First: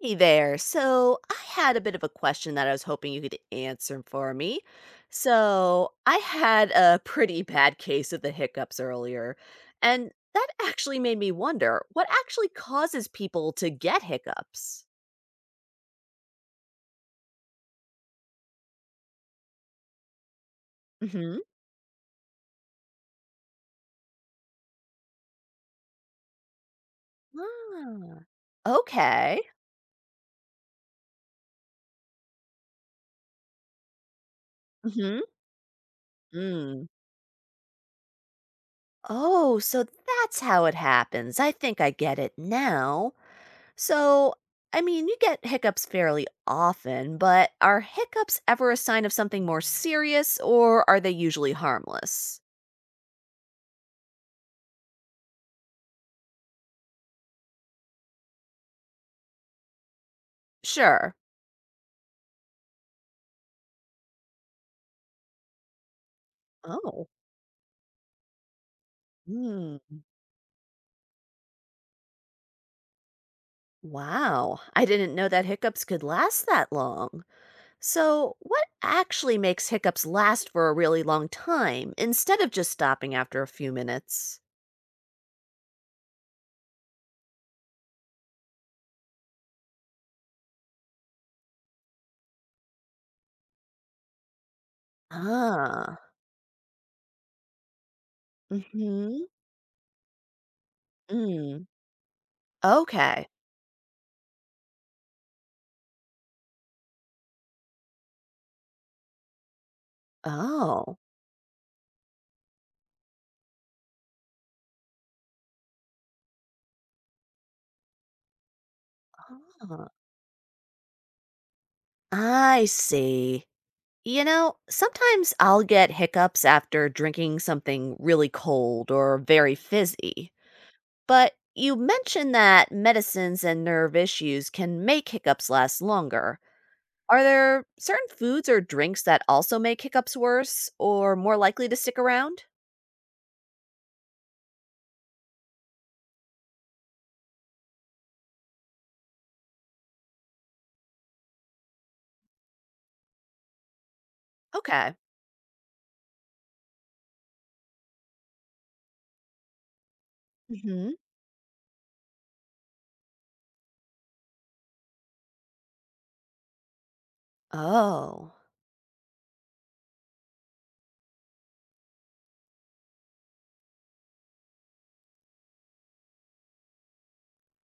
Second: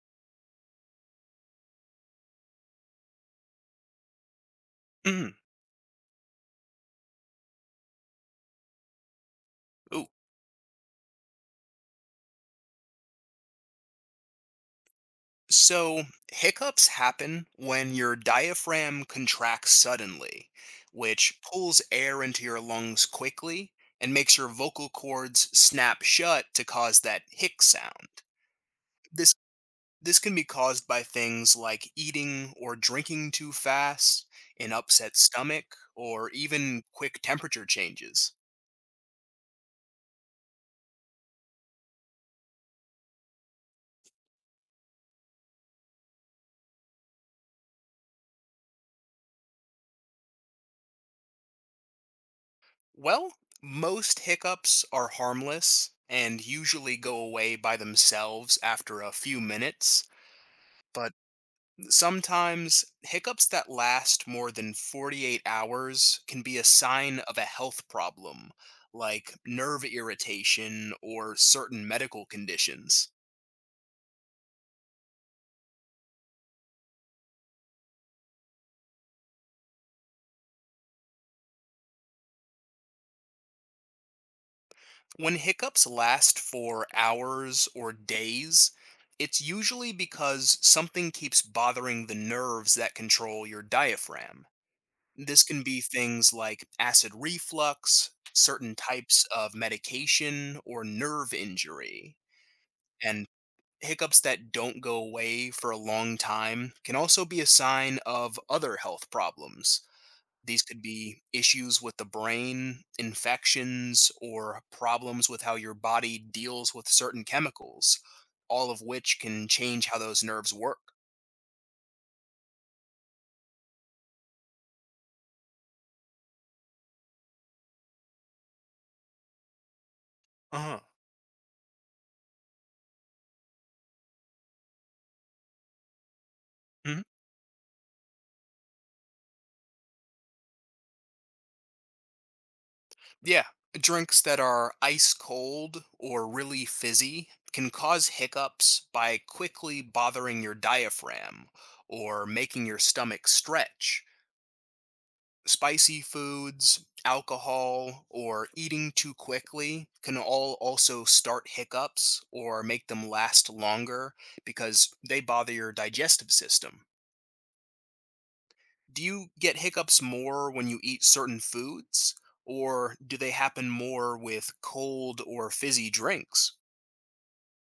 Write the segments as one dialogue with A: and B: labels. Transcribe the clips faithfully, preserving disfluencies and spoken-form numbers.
A: Hey there. So, I had a bit of a question that I was hoping you could answer for me.
B: Mm.
A: So, I had a pretty bad case of the hiccups earlier,
B: Ooh.
A: and that actually made me wonder what actually causes people to get hiccups?
B: So, hiccups happen when your diaphragm contracts suddenly, which
A: Mhm.
B: pulls air into your lungs quickly and makes your vocal cords snap shut to cause that hic
A: Ah.
B: sound. This
A: Okay.
B: this can be caused by things like eating or drinking too fast, an upset
A: Mhm.
B: stomach, or even
A: Mm.
B: quick temperature changes.
A: Oh, so that's how it happens. I think I get it now. So, I mean, you get hiccups fairly often, but are hiccups ever a sign of something more serious or are they usually harmless?
B: Well, most hiccups are harmless and usually go away by themselves after a few minutes, but
A: Sure.
B: sometimes hiccups that last more than forty-eight hours can be a
A: Oh.
B: sign of a health problem, like nerve
A: Hmm.
B: irritation or certain medical conditions.
A: Wow. I didn't know that hiccups could last that long. So, what actually makes hiccups last for a really long time instead of just stopping after a few minutes?
B: When hiccups last for hours or days, it's usually because something keeps bothering the nerves that control your diaphragm. This can be
A: Ah.
B: things like acid reflux, certain types
A: Mhm.
B: of medication, or nerve
A: Mm.
B: injury. And
A: Okay.
B: hiccups that don't go away for a long time can also be a sign of other health problems. These could
A: Oh.
B: be issues with the brain, infections, or problems with how your body deals with certain chemicals, all of which can change
A: Ah.
B: how those nerves work.
A: I see. You know, sometimes I'll get hiccups after drinking something really cold or very fizzy.
B: Uh huh.
A: But you mentioned that medicines and nerve issues can make hiccups last longer. Are there certain foods or drinks that also make hiccups worse or more likely to stick around?
B: Yeah, drinks that are ice cold or really fizzy can cause hiccups by quickly bothering your diaphragm or making your stomach stretch.
A: Okay.
B: Spicy foods, alcohol, or eating too quickly can all
A: Hmm.
B: also start hiccups or make them last longer because they bother your digestive system.
A: Oh.
B: Do you get hiccups more when you eat certain foods, or do they happen more with cold or fizzy drinks?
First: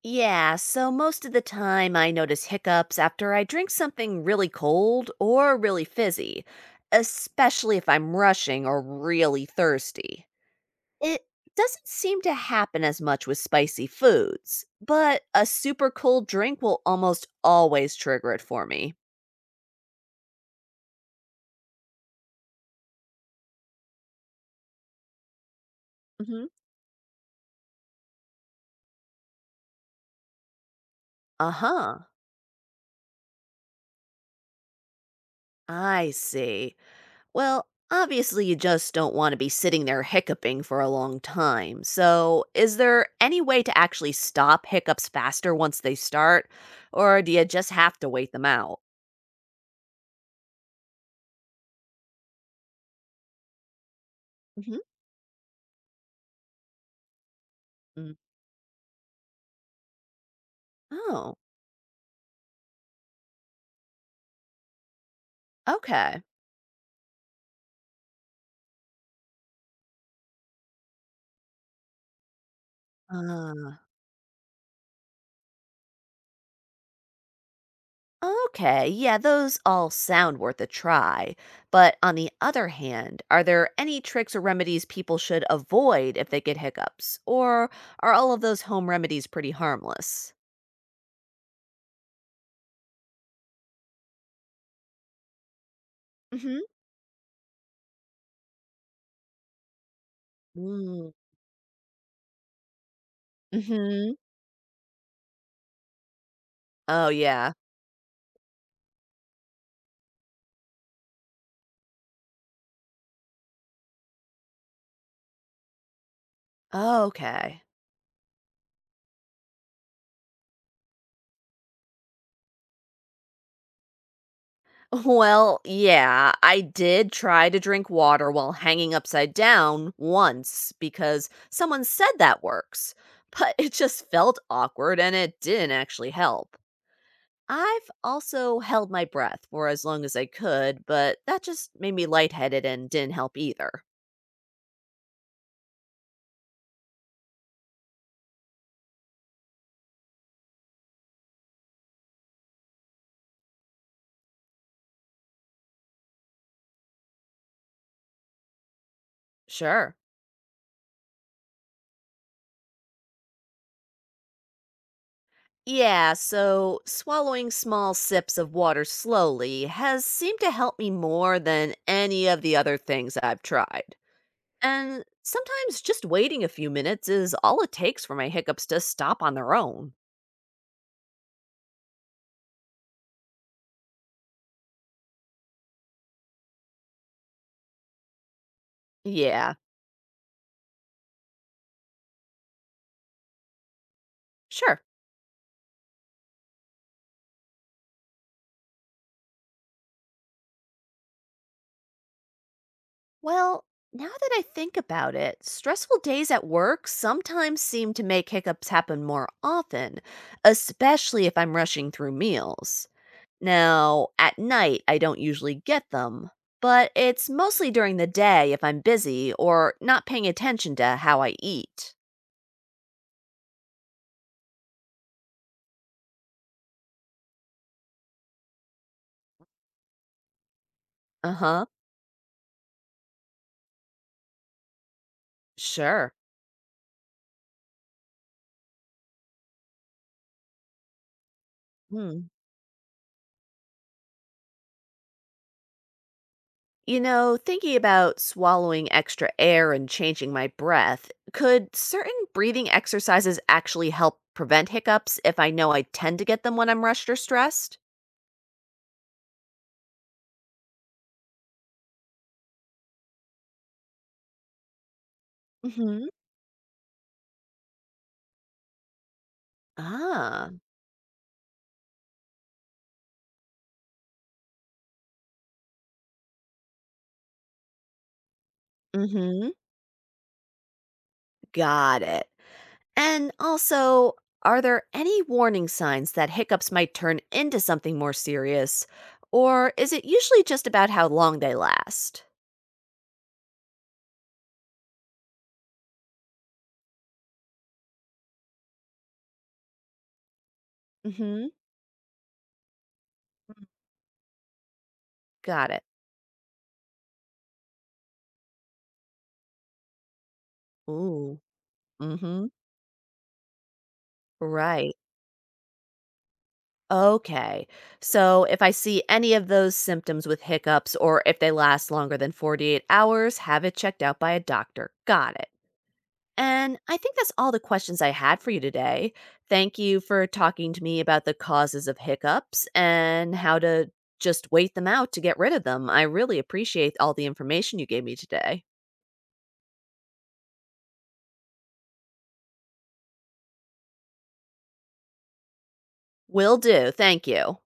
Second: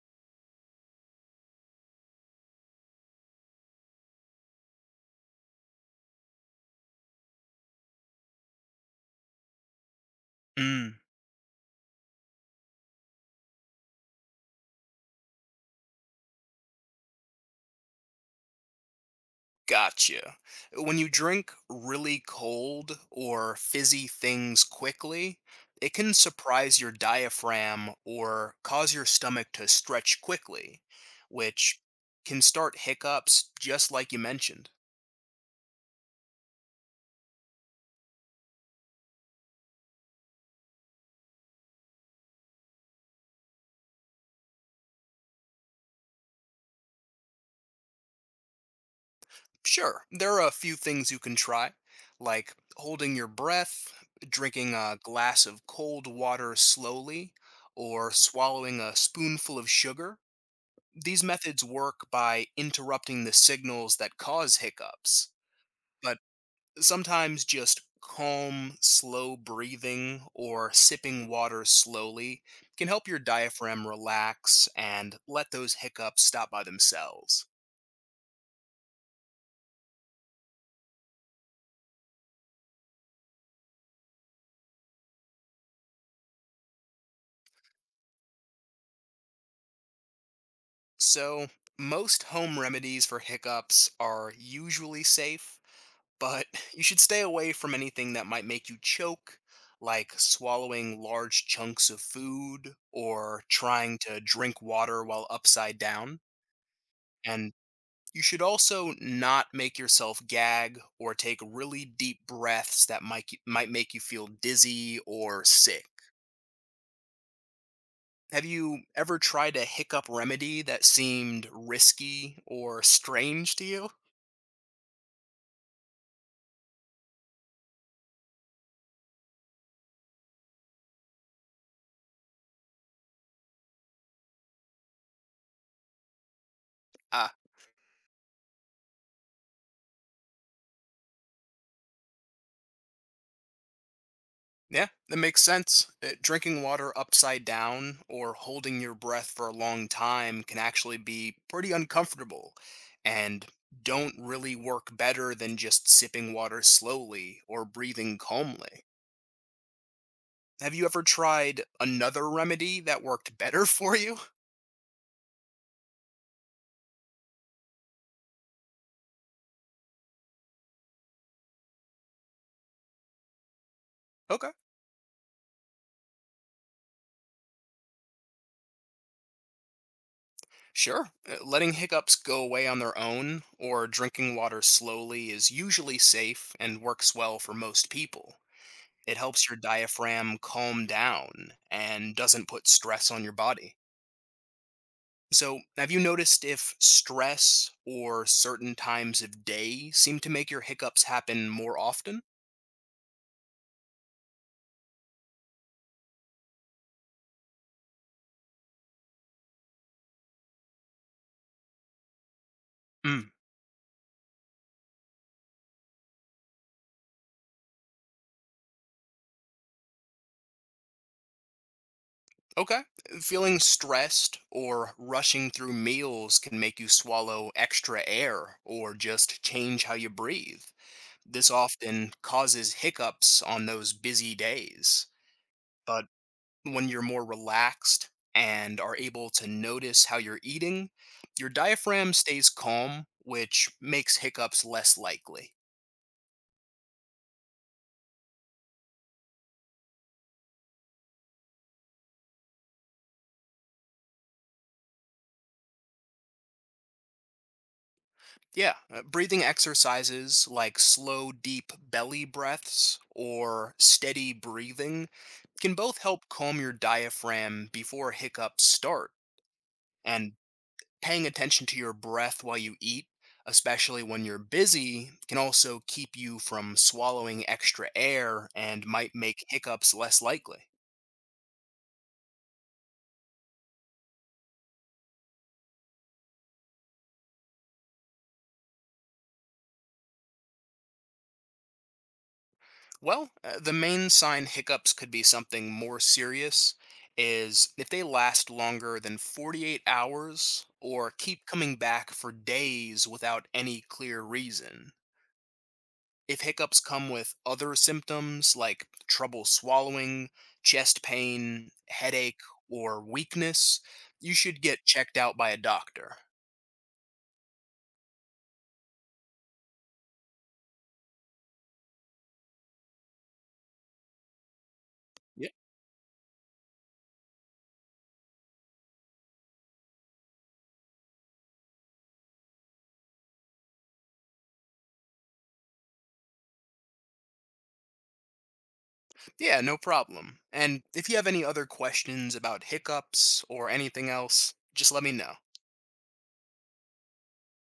A: Yeah, so most of the time I notice hiccups after I drink something really cold or really fizzy, especially if I'm rushing or really thirsty.
B: Mm,
A: It doesn't seem to happen as much with spicy foods, but a super cold drink will almost always trigger it for me.
B: gotcha. When you drink really cold or fizzy things quickly, it can
A: Hmm.
B: surprise your diaphragm or cause your stomach to stretch quickly,
A: Uh
B: which
A: huh.
B: can start hiccups just like you mentioned.
A: I see. Well, obviously, you just don't want to be sitting there hiccuping for a long time. So, is there any way to actually stop hiccups faster once they start? Or do you just have to wait them out?
B: Sure, there are a few things you can try, like holding your breath, drinking a glass of cold water slowly, or
A: Hmm.
B: swallowing a spoonful of sugar. These
A: Oh,
B: methods work by interrupting the signals that cause hiccups, but
A: okay.
B: sometimes just calm, slow breathing or sipping water slowly can help your
A: Uh,
B: diaphragm relax and let those hiccups stop by themselves.
A: okay. Yeah, those all sound worth a try. But on the other hand, are there any tricks or remedies people should avoid if they get hiccups? Or are all of those home remedies pretty harmless?
B: So, most home remedies for hiccups are usually safe, but
A: Mm-hmm.
B: you should stay away from anything that might make you choke, like swallowing large chunks of food or trying
A: Mm-hmm.
B: to drink water while upside down.
A: Oh,
B: And
A: yeah.
B: you should also not make yourself gag or take really deep breaths that might might make you feel dizzy or sick.
A: Oh, okay.
B: Have you ever tried a hiccup remedy that seemed risky or strange to you?
A: Well, yeah, I did try to drink water while hanging upside down once because someone said that works, but it just felt awkward and it didn't actually help.
B: Ah.
A: I've also held my breath for as long as I could, but that just made me lightheaded and didn't help either.
B: Yeah, that makes sense. Uh, Drinking water upside down or holding your breath for a long time can actually be pretty uncomfortable and don't really work better than just sipping water slowly or breathing calmly.
A: Sure.
B: Have you ever tried another remedy that worked better for you?
A: Yeah, so swallowing small sips of water slowly has seemed to help me more than any of the other things I've tried.
B: Okay,
A: And sometimes just waiting a few minutes is all it takes for my hiccups to stop on their own.
B: sure. Uh, Letting hiccups go away on their own or drinking water slowly is usually safe and works well for most people. It helps
A: Yeah,
B: your diaphragm calm down and doesn't put stress on your body.
A: sure.
B: So, have you noticed if stress or certain times of day seem to make your hiccups happen more often?
A: Well, now that I think about it, stressful days at work sometimes seem to make hiccups happen more often, especially if I'm rushing through meals.
B: Mm.
A: Now, at night, I don't usually get them, but it's mostly during the day if I'm busy or not paying attention to how I eat.
B: Okay. Feeling stressed or rushing through meals can make you swallow extra air or just change how you breathe.
A: Uh
B: This
A: huh.
B: often causes hiccups on those busy days. But
A: Sure.
B: when you're more relaxed and are able to notice how you're eating, your diaphragm stays calm, which makes hiccups less likely.
A: You know, thinking about swallowing extra air and changing my breath, could certain breathing exercises actually help prevent hiccups if I know I tend to get them when I'm rushed or stressed?
B: Yeah, uh, breathing exercises like slow, deep belly breaths or steady breathing can both
A: Hmm.
B: help calm your diaphragm before hiccups start. And
A: Ah,
B: paying attention to your breath while you eat, especially when you're busy, can also keep you from swallowing extra air and might make
A: mm-hmm.
B: hiccups less likely.
A: Got it. And also, are there any warning signs that hiccups might turn into something more serious? Or is it usually just about how long they last?
B: Well, uh, the main sign hiccups could be something more serious is if they last longer than forty-eight hours or keep
A: Hmm.
B: coming back for days without any clear reason.
A: Got it.
B: If hiccups come with other symptoms like trouble swallowing, chest
A: Ooh.
B: pain, headache,
A: Mm-hmm.
B: or weakness, you should get
A: Right.
B: checked out by a doctor.
A: Okay. So if I see any of those symptoms with hiccups or if they last longer than forty-eight hours, have it checked out by a doctor. Got it.
B: Yep.
A: And I think that's all the questions I had for you today. Thank you for talking to me about the causes of hiccups and how to just wait them out to get rid of them. I really appreciate all the information you gave me today.
B: Yeah, no problem. And if you have any other questions about hiccups or anything else, just let me know.
A: Will do. Thank you.